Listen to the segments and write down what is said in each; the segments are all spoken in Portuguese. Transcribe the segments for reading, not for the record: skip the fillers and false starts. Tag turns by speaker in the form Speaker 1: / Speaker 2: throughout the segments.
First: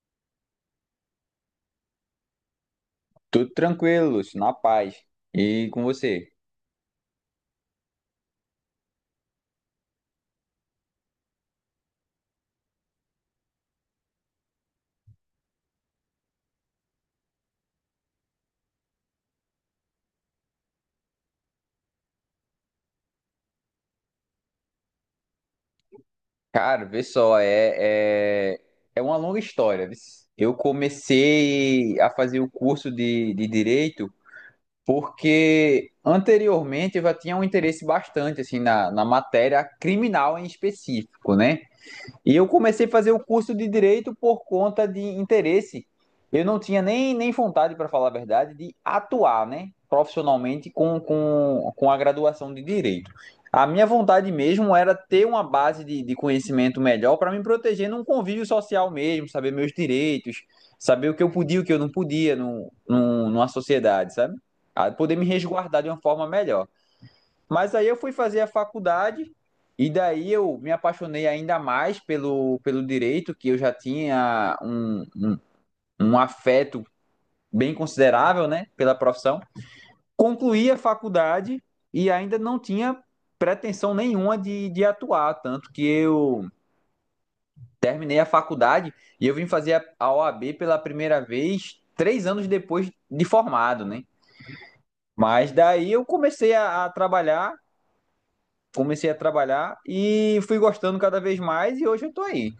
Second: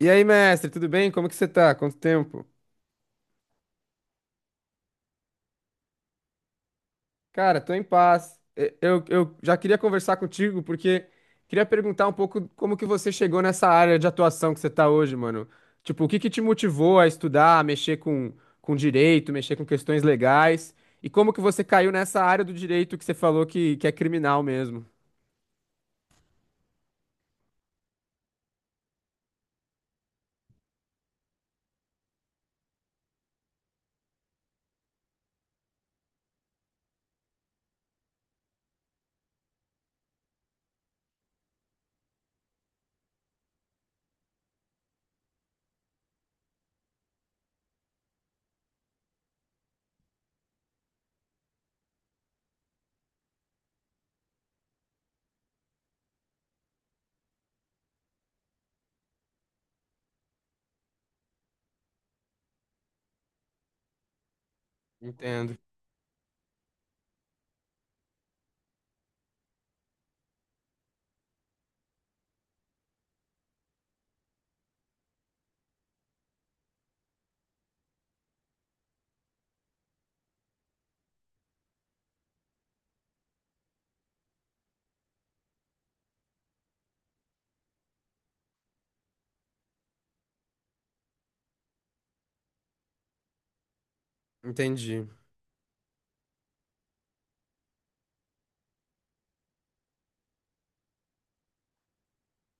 Speaker 1: E aí, mestre, tudo bem? Como que você tá? Quanto tempo?
Speaker 2: Tudo tranquilo, Lúcio, na paz. E com você?
Speaker 1: Cara, tô em paz. Eu já queria conversar contigo porque queria perguntar um pouco como que você chegou nessa área de atuação que você tá hoje, mano. Tipo, o que que te motivou a estudar, a mexer com direito, mexer com questões legais? E como que você caiu nessa área do direito que você falou que é criminal mesmo?
Speaker 2: Cara, vê só, é uma longa história, viu? Eu comecei a fazer o curso de direito porque anteriormente eu já tinha um interesse bastante assim na matéria criminal em específico, né? E eu comecei a fazer o curso de direito por conta de interesse. Eu não tinha nem vontade, para falar a verdade, de atuar, né, profissionalmente com a graduação de direito. A minha vontade mesmo era ter uma base de conhecimento melhor para me proteger num convívio social mesmo, saber meus direitos, saber o que eu podia e o que eu não podia numa sociedade, sabe? Ah, poder me
Speaker 1: Entendo,
Speaker 2: resguardar de uma forma melhor. Mas aí eu fui fazer a faculdade e daí eu me apaixonei ainda mais pelo direito, que eu já tinha um afeto bem considerável, né, pela profissão. Concluí a faculdade e ainda não tinha pretensão nenhuma de atuar, tanto que eu terminei a faculdade e eu vim fazer a OAB pela primeira vez 3 anos depois de formado, né?
Speaker 1: entendi.
Speaker 2: Mas daí eu comecei a trabalhar e fui gostando cada vez mais e hoje eu tô aí.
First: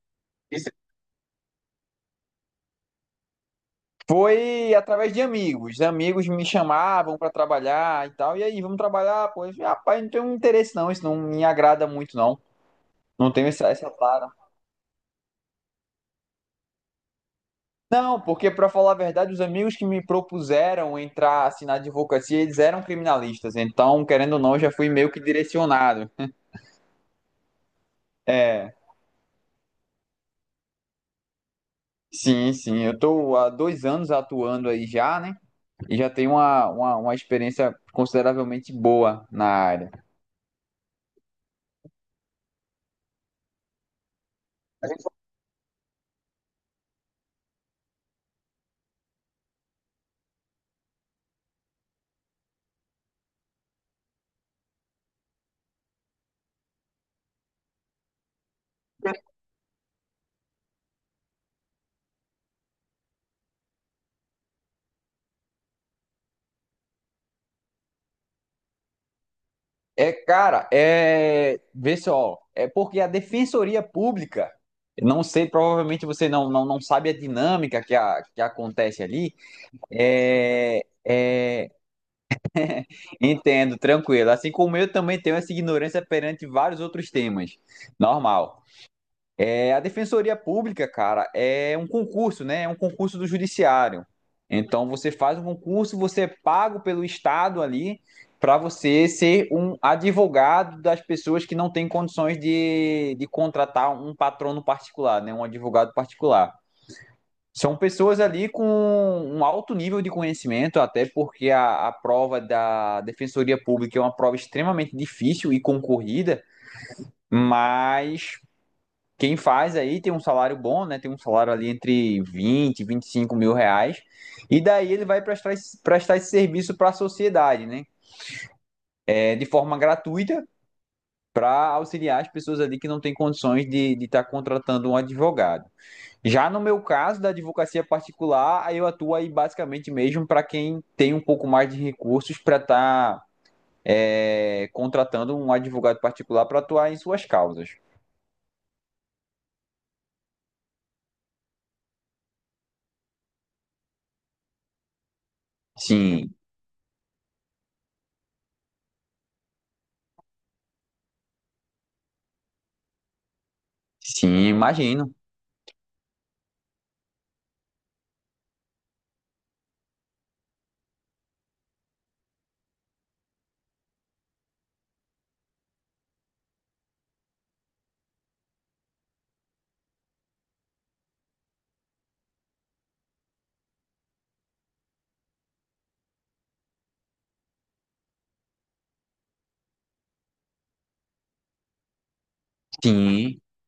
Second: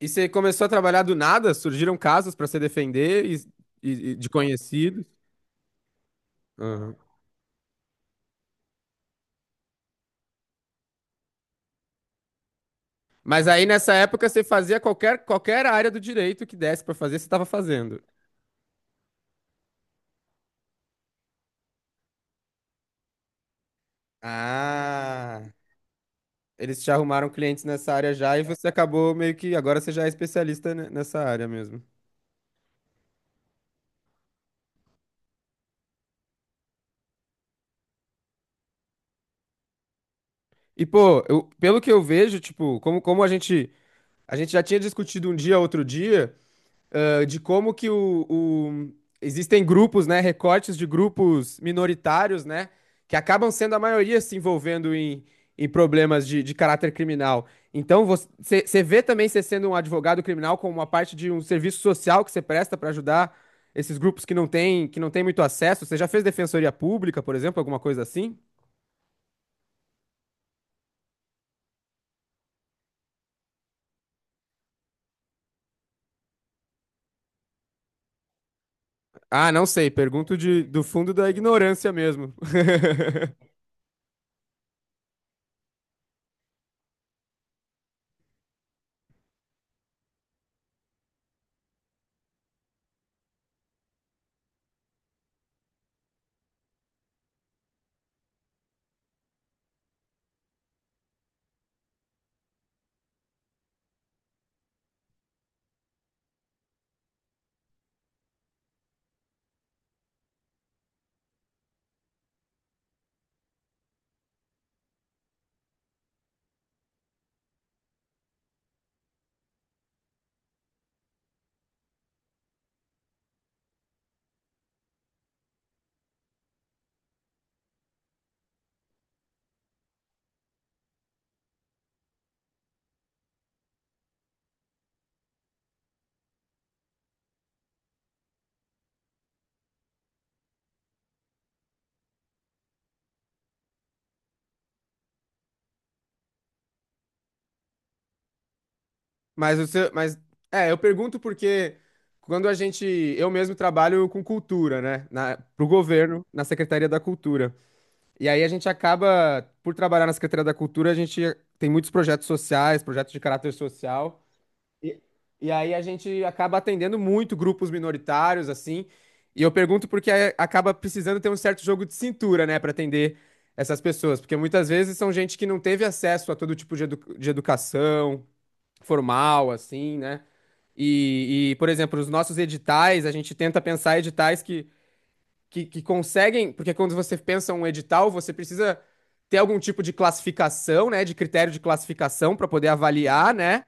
Speaker 1: E você começou a trabalhar do nada? Surgiram casos pra você defender e de
Speaker 2: Foi
Speaker 1: conhecidos?
Speaker 2: através de amigos. Amigos me
Speaker 1: Aham.
Speaker 2: chamavam para trabalhar e tal. E aí, vamos trabalhar? Pô, eu falei, rapaz, não tenho interesse não, isso não me agrada muito não. Não tenho
Speaker 1: Mas aí
Speaker 2: essa
Speaker 1: nessa época
Speaker 2: tara.
Speaker 1: você fazia qualquer área do direito que desse pra fazer, você tava fazendo.
Speaker 2: Não, porque para falar a verdade, os amigos que me propuseram entrar assim, na advocacia, eles eram criminalistas. Então, querendo ou não, já fui meio que
Speaker 1: Ah,
Speaker 2: direcionado.
Speaker 1: eles te arrumaram clientes nessa área já e você
Speaker 2: É,
Speaker 1: acabou meio que agora você já é especialista ne- nessa área mesmo.
Speaker 2: sim, sim. Eu tô há 2 anos atuando aí já, né? E já tem uma experiência consideravelmente boa na área.
Speaker 1: E pô, eu- pelo que eu vejo, tipo, como, como a gente já tinha discutido um dia, outro dia, ah, de como que existem grupos, né, recortes de grupos minoritários, né, que acabam sendo a maioria se envolvendo em, em problemas de caráter criminal. Então, você vê também você sendo um advogado criminal como uma parte de um serviço social que você presta para ajudar esses grupos que não têm muito acesso. Você já fez defensoria pública, por exemplo, alguma coisa assim?
Speaker 2: É, cara, é. Vê só, é porque a Defensoria Pública, não sei, provavelmente você não sabe a dinâmica que acontece ali.
Speaker 1: Ah, não sei. Pergunto de, do
Speaker 2: É,
Speaker 1: fundo da
Speaker 2: é,
Speaker 1: ignorância mesmo.
Speaker 2: entendo, tranquilo. Assim como eu também tenho essa ignorância perante vários outros temas. Normal. É, a Defensoria Pública, cara, é um concurso, né? É um concurso do Judiciário. Então você faz um concurso, você é pago pelo Estado ali para você ser um advogado das pessoas que não têm condições de contratar um patrono particular, né? Um advogado particular. São pessoas ali com um alto nível de conhecimento, até porque a prova da Defensoria Pública é uma prova extremamente difícil e concorrida, mas quem faz aí tem um salário bom, né? Tem um salário ali entre 20 e 25 mil reais. E daí ele vai prestar esse serviço para a sociedade, né? É, de forma gratuita, para auxiliar as pessoas ali que não têm condições de estar contratando um advogado. Já no meu caso, da advocacia particular, aí eu atuo aí basicamente mesmo para quem tem um pouco mais de recursos para estar contratando um advogado particular para atuar em suas causas.
Speaker 1: Mas o seu, mas é, eu pergunto porque quando a gente, eu mesmo trabalho com cultura, né, na, pro governo,
Speaker 2: Sim,
Speaker 1: na Secretaria da Cultura. E aí a gente acaba por trabalhar na Secretaria da Cultura, a gente tem muitos projetos sociais, projetos de caráter social.
Speaker 2: sim,
Speaker 1: E,
Speaker 2: imagino.
Speaker 1: e aí a gente acaba atendendo muito grupos minoritários assim. E eu pergunto porque é- acaba precisando ter um certo jogo de cintura, né, para atender essas pessoas, porque muitas vezes são gente que não teve acesso a todo tipo de edu- de educação formal, assim, né? E, por exemplo, os nossos editais, a gente tenta pensar editais que conseguem, porque quando você pensa um edital, você precisa ter algum tipo de classificação, né, de critério de classificação para poder avaliar,
Speaker 2: Sim,
Speaker 1: né?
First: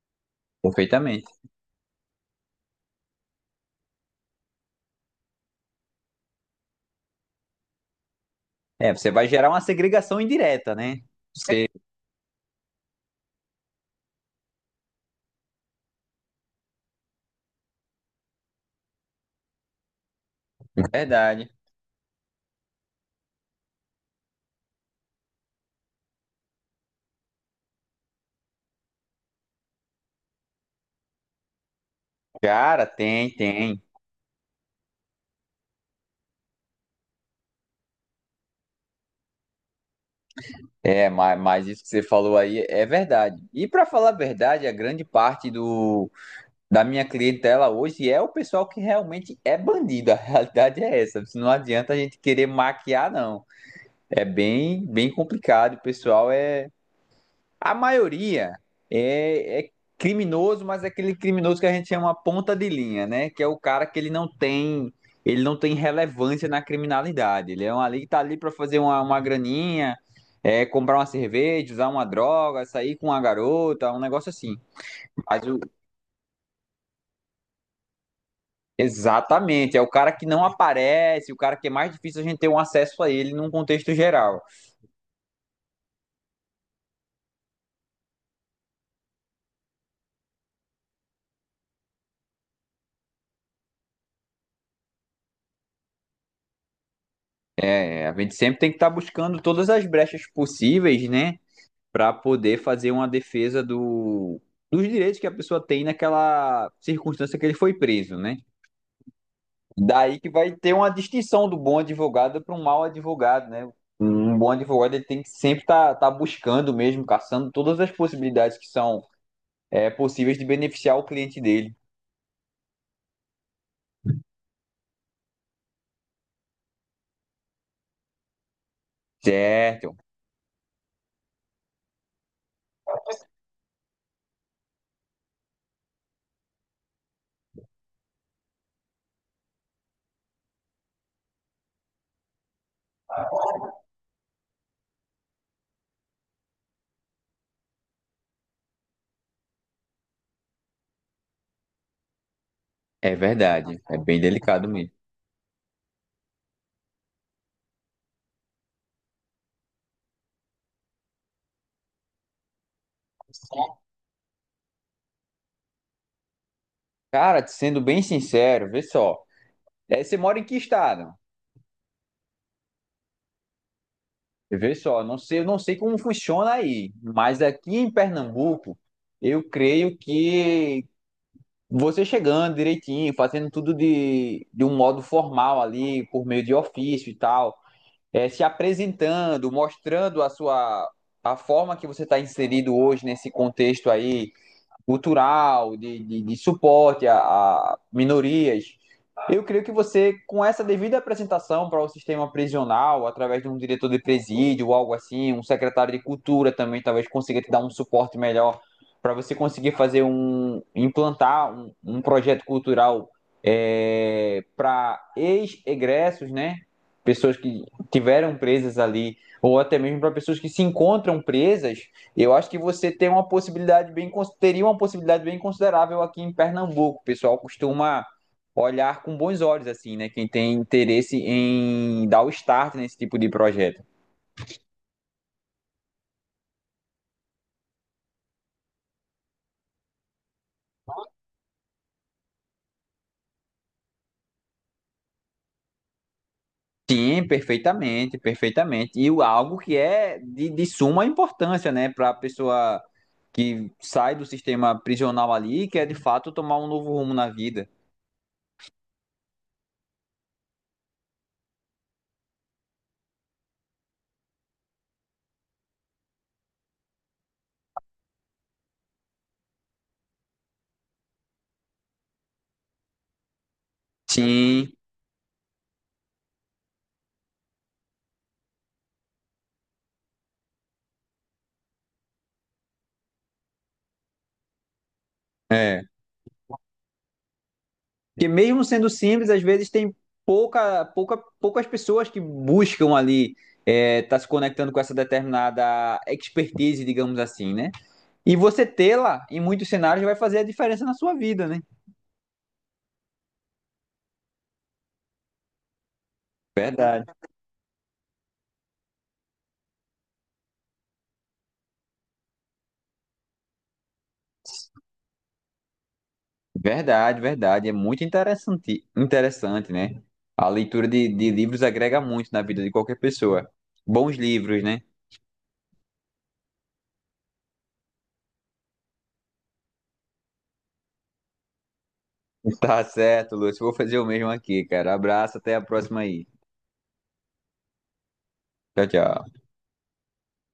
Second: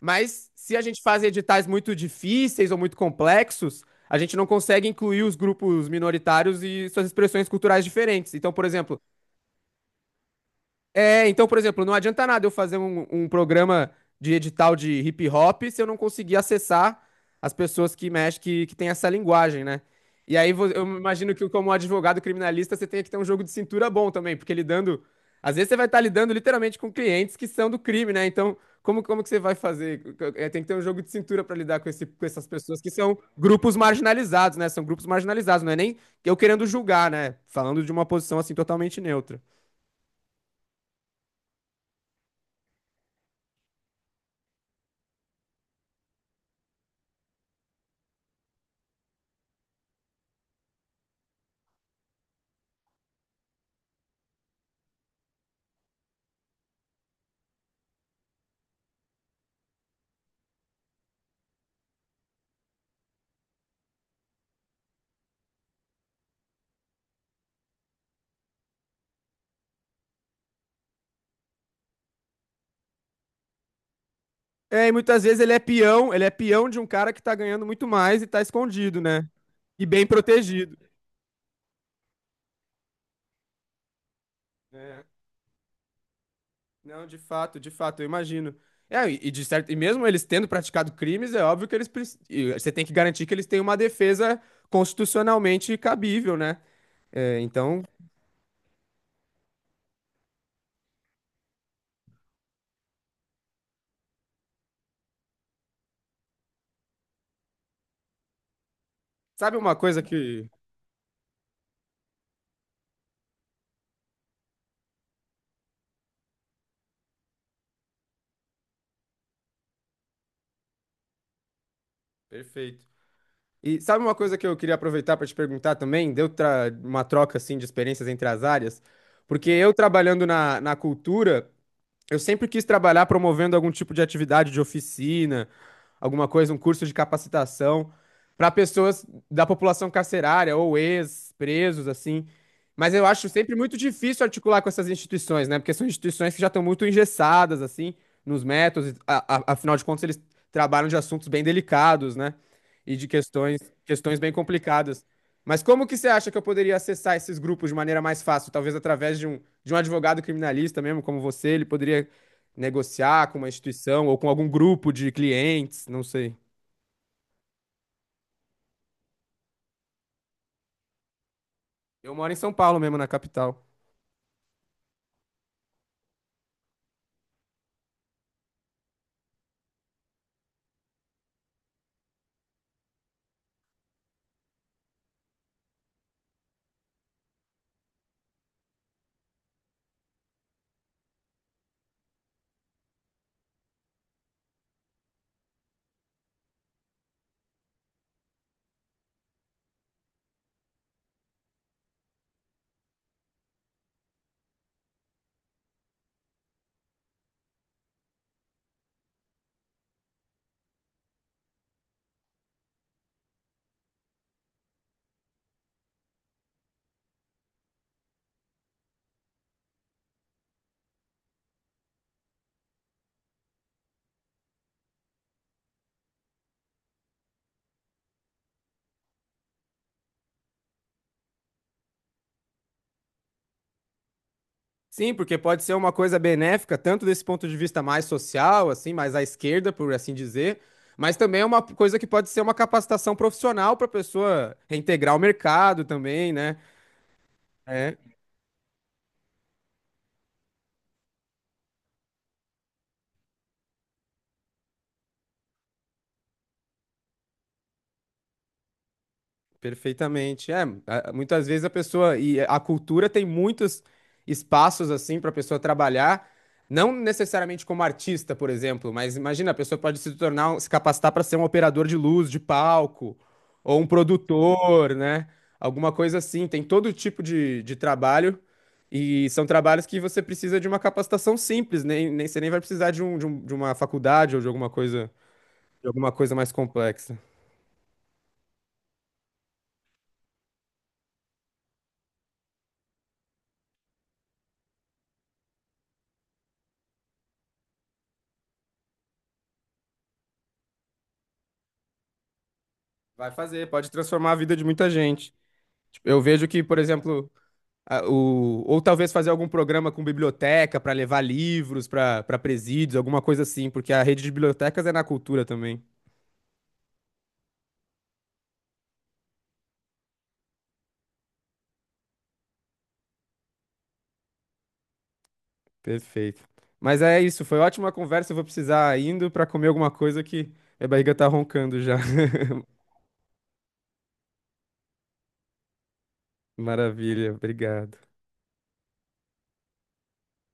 Speaker 1: Mas se a gente faz
Speaker 2: perfeitamente.
Speaker 1: editais muito difíceis ou muito complexos, a gente não consegue incluir os grupos minoritários e suas expressões culturais diferentes. Então, por
Speaker 2: É,
Speaker 1: exemplo,
Speaker 2: você vai gerar uma segregação indireta, né?
Speaker 1: é, então, por
Speaker 2: Você,
Speaker 1: exemplo, não adianta nada eu fazer um, um programa de edital de hip hop se eu não conseguir acessar as pessoas que mexem, que têm essa linguagem, né? E aí vo- eu imagino que,
Speaker 2: verdade,
Speaker 1: como advogado criminalista, você tem que ter um jogo de cintura bom também, porque lidando. Às vezes você vai estar lidando literalmente com clientes que são do crime, né? Então, como, como que você vai fazer? É, tem que ter um jogo de cintura para lidar com, esse, com essas pessoas
Speaker 2: cara,
Speaker 1: que são
Speaker 2: tem,
Speaker 1: grupos
Speaker 2: tem.
Speaker 1: marginalizados, né? São grupos marginalizados, não é nem eu querendo julgar, né? Falando de uma posição assim totalmente neutra.
Speaker 2: É, mas isso que você falou aí é verdade. E para falar a verdade, a grande parte da minha clientela hoje é o pessoal que realmente é bandido. A realidade é essa. Não adianta a gente querer maquiar, não. É bem, bem complicado. O pessoal é a maioria é criminoso, mas é aquele criminoso que a gente chama ponta de linha, né? Que é o cara que ele não tem relevância na criminalidade. Ele é um ali que tá ali para fazer uma graninha, é, comprar uma cerveja, usar uma droga, sair com uma garota, um negócio assim.
Speaker 1: É, e muitas vezes
Speaker 2: Mas o-
Speaker 1: ele é peão de um cara que tá ganhando muito mais e tá escondido, né?
Speaker 2: Exatamente, é
Speaker 1: E
Speaker 2: o
Speaker 1: bem
Speaker 2: cara que não
Speaker 1: protegido.
Speaker 2: aparece, o cara que é mais difícil a gente ter um acesso a ele num contexto geral.
Speaker 1: É. Não, de fato, eu imagino. É, e de certo, e mesmo eles tendo praticado crimes, é óbvio que eles preci- e você tem que garantir que eles têm uma defesa constitucionalmente cabível, né? É, então,
Speaker 2: É, a gente sempre tem que estar buscando todas as brechas possíveis, né? Para poder fazer uma defesa dos direitos que a pessoa tem naquela circunstância que ele foi preso, né?
Speaker 1: sabe uma coisa
Speaker 2: Daí que
Speaker 1: que
Speaker 2: vai ter uma distinção do bom advogado para um mau advogado, né? Um bom advogado ele tem que sempre tá buscando mesmo, caçando todas as possibilidades que são possíveis de beneficiar o cliente dele.
Speaker 1: Perfeito. E sabe uma coisa que eu queria aproveitar para te perguntar também? Deu tra- uma troca assim de experiências entre as áreas, porque eu
Speaker 2: Certo,
Speaker 1: trabalhando na, na cultura eu sempre quis trabalhar promovendo algum tipo de atividade de oficina, alguma coisa, um curso de capacitação para pessoas da população carcerária ou ex-presos, assim. Mas eu acho sempre muito difícil articular com essas instituições, né? Porque são instituições que já estão muito engessadas, assim, nos métodos. A- afinal de contas, eles trabalham de assuntos bem delicados, né? E de
Speaker 2: é
Speaker 1: questões,
Speaker 2: verdade, é
Speaker 1: questões
Speaker 2: bem
Speaker 1: bem
Speaker 2: delicado mesmo.
Speaker 1: complicadas. Mas como que você acha que eu poderia acessar esses grupos de maneira mais fácil? Talvez através de um advogado criminalista mesmo, como você, ele poderia negociar com uma instituição ou com algum grupo de clientes, não sei.
Speaker 2: Cara, sendo bem sincero, vê só, você mora em que estado?
Speaker 1: Eu moro em São Paulo mesmo, na capital.
Speaker 2: E vê só, não sei, eu não sei como funciona aí, mas aqui em Pernambuco, eu creio que você chegando direitinho, fazendo tudo de um modo formal ali, por meio de ofício e tal, se apresentando, mostrando a forma que você está inserido hoje nesse contexto aí, cultural, de suporte a minorias. Eu creio que você, com essa devida apresentação para o sistema prisional, através de um diretor de presídio, algo assim, um secretário de cultura também, talvez consiga te dar um suporte melhor para você conseguir implantar um projeto cultural para ex-egressos, né? Pessoas que tiveram presas ali, ou até mesmo para pessoas que se encontram presas eu acho que você tem uma teria uma possibilidade bem considerável aqui em Pernambuco. O pessoal costuma olhar com bons olhos, assim, né? Quem tem interesse em dar o start nesse tipo de projeto.
Speaker 1: Sim, porque pode ser uma coisa benéfica, tanto desse ponto de vista mais social, assim, mais à esquerda, por assim dizer, mas também é uma coisa que pode ser uma capacitação profissional para a pessoa reintegrar o mercado também, né?
Speaker 2: Sim,
Speaker 1: É.
Speaker 2: perfeitamente, perfeitamente. Algo que é de suma importância, né, para a pessoa que sai do sistema prisional ali, que é de fato tomar um novo rumo na vida.
Speaker 1: Perfeitamente. É, a- muitas vezes a pessoa e a cultura tem muitos espaços assim para a pessoa trabalhar, não necessariamente como artista, por exemplo, mas imagina, a pessoa pode se tornar, um- se capacitar para ser um operador de luz, de palco, ou um
Speaker 2: Sim,
Speaker 1: produtor, né? Alguma coisa assim. Tem todo tipo de trabalho e são trabalhos que você precisa de uma capacitação simples, nem, nem você nem vai precisar de um, de um- de uma faculdade ou
Speaker 2: é.
Speaker 1: de alguma coisa mais complexa.
Speaker 2: Porque mesmo sendo simples, às vezes tem poucas pessoas que buscam ali tá se conectando com essa determinada expertise, digamos assim, né? E você tê-la em muitos cenários vai fazer a diferença na sua vida, né?
Speaker 1: Vai fazer, pode transformar a vida de muita gente. Tipo, eu vejo que, por
Speaker 2: Verdade,
Speaker 1: exemplo, a- o, ou talvez fazer algum programa com biblioteca para levar livros para para presídios, alguma coisa assim, porque a rede de bibliotecas é na cultura também.
Speaker 2: verdade, verdade. É muito interessante, interessante, né? A leitura de livros agrega muito na vida de qualquer pessoa. Bons livros, né?
Speaker 1: Perfeito. Mas é isso, foi ótima conversa. Eu vou precisar indo para comer alguma coisa que minha barriga tá roncando já.
Speaker 2: Tá certo, Lúcio. Vou fazer o mesmo aqui, cara. Abraço, até a próxima aí.
Speaker 1: Maravilha, obrigado.
Speaker 2: Tchau, tchau.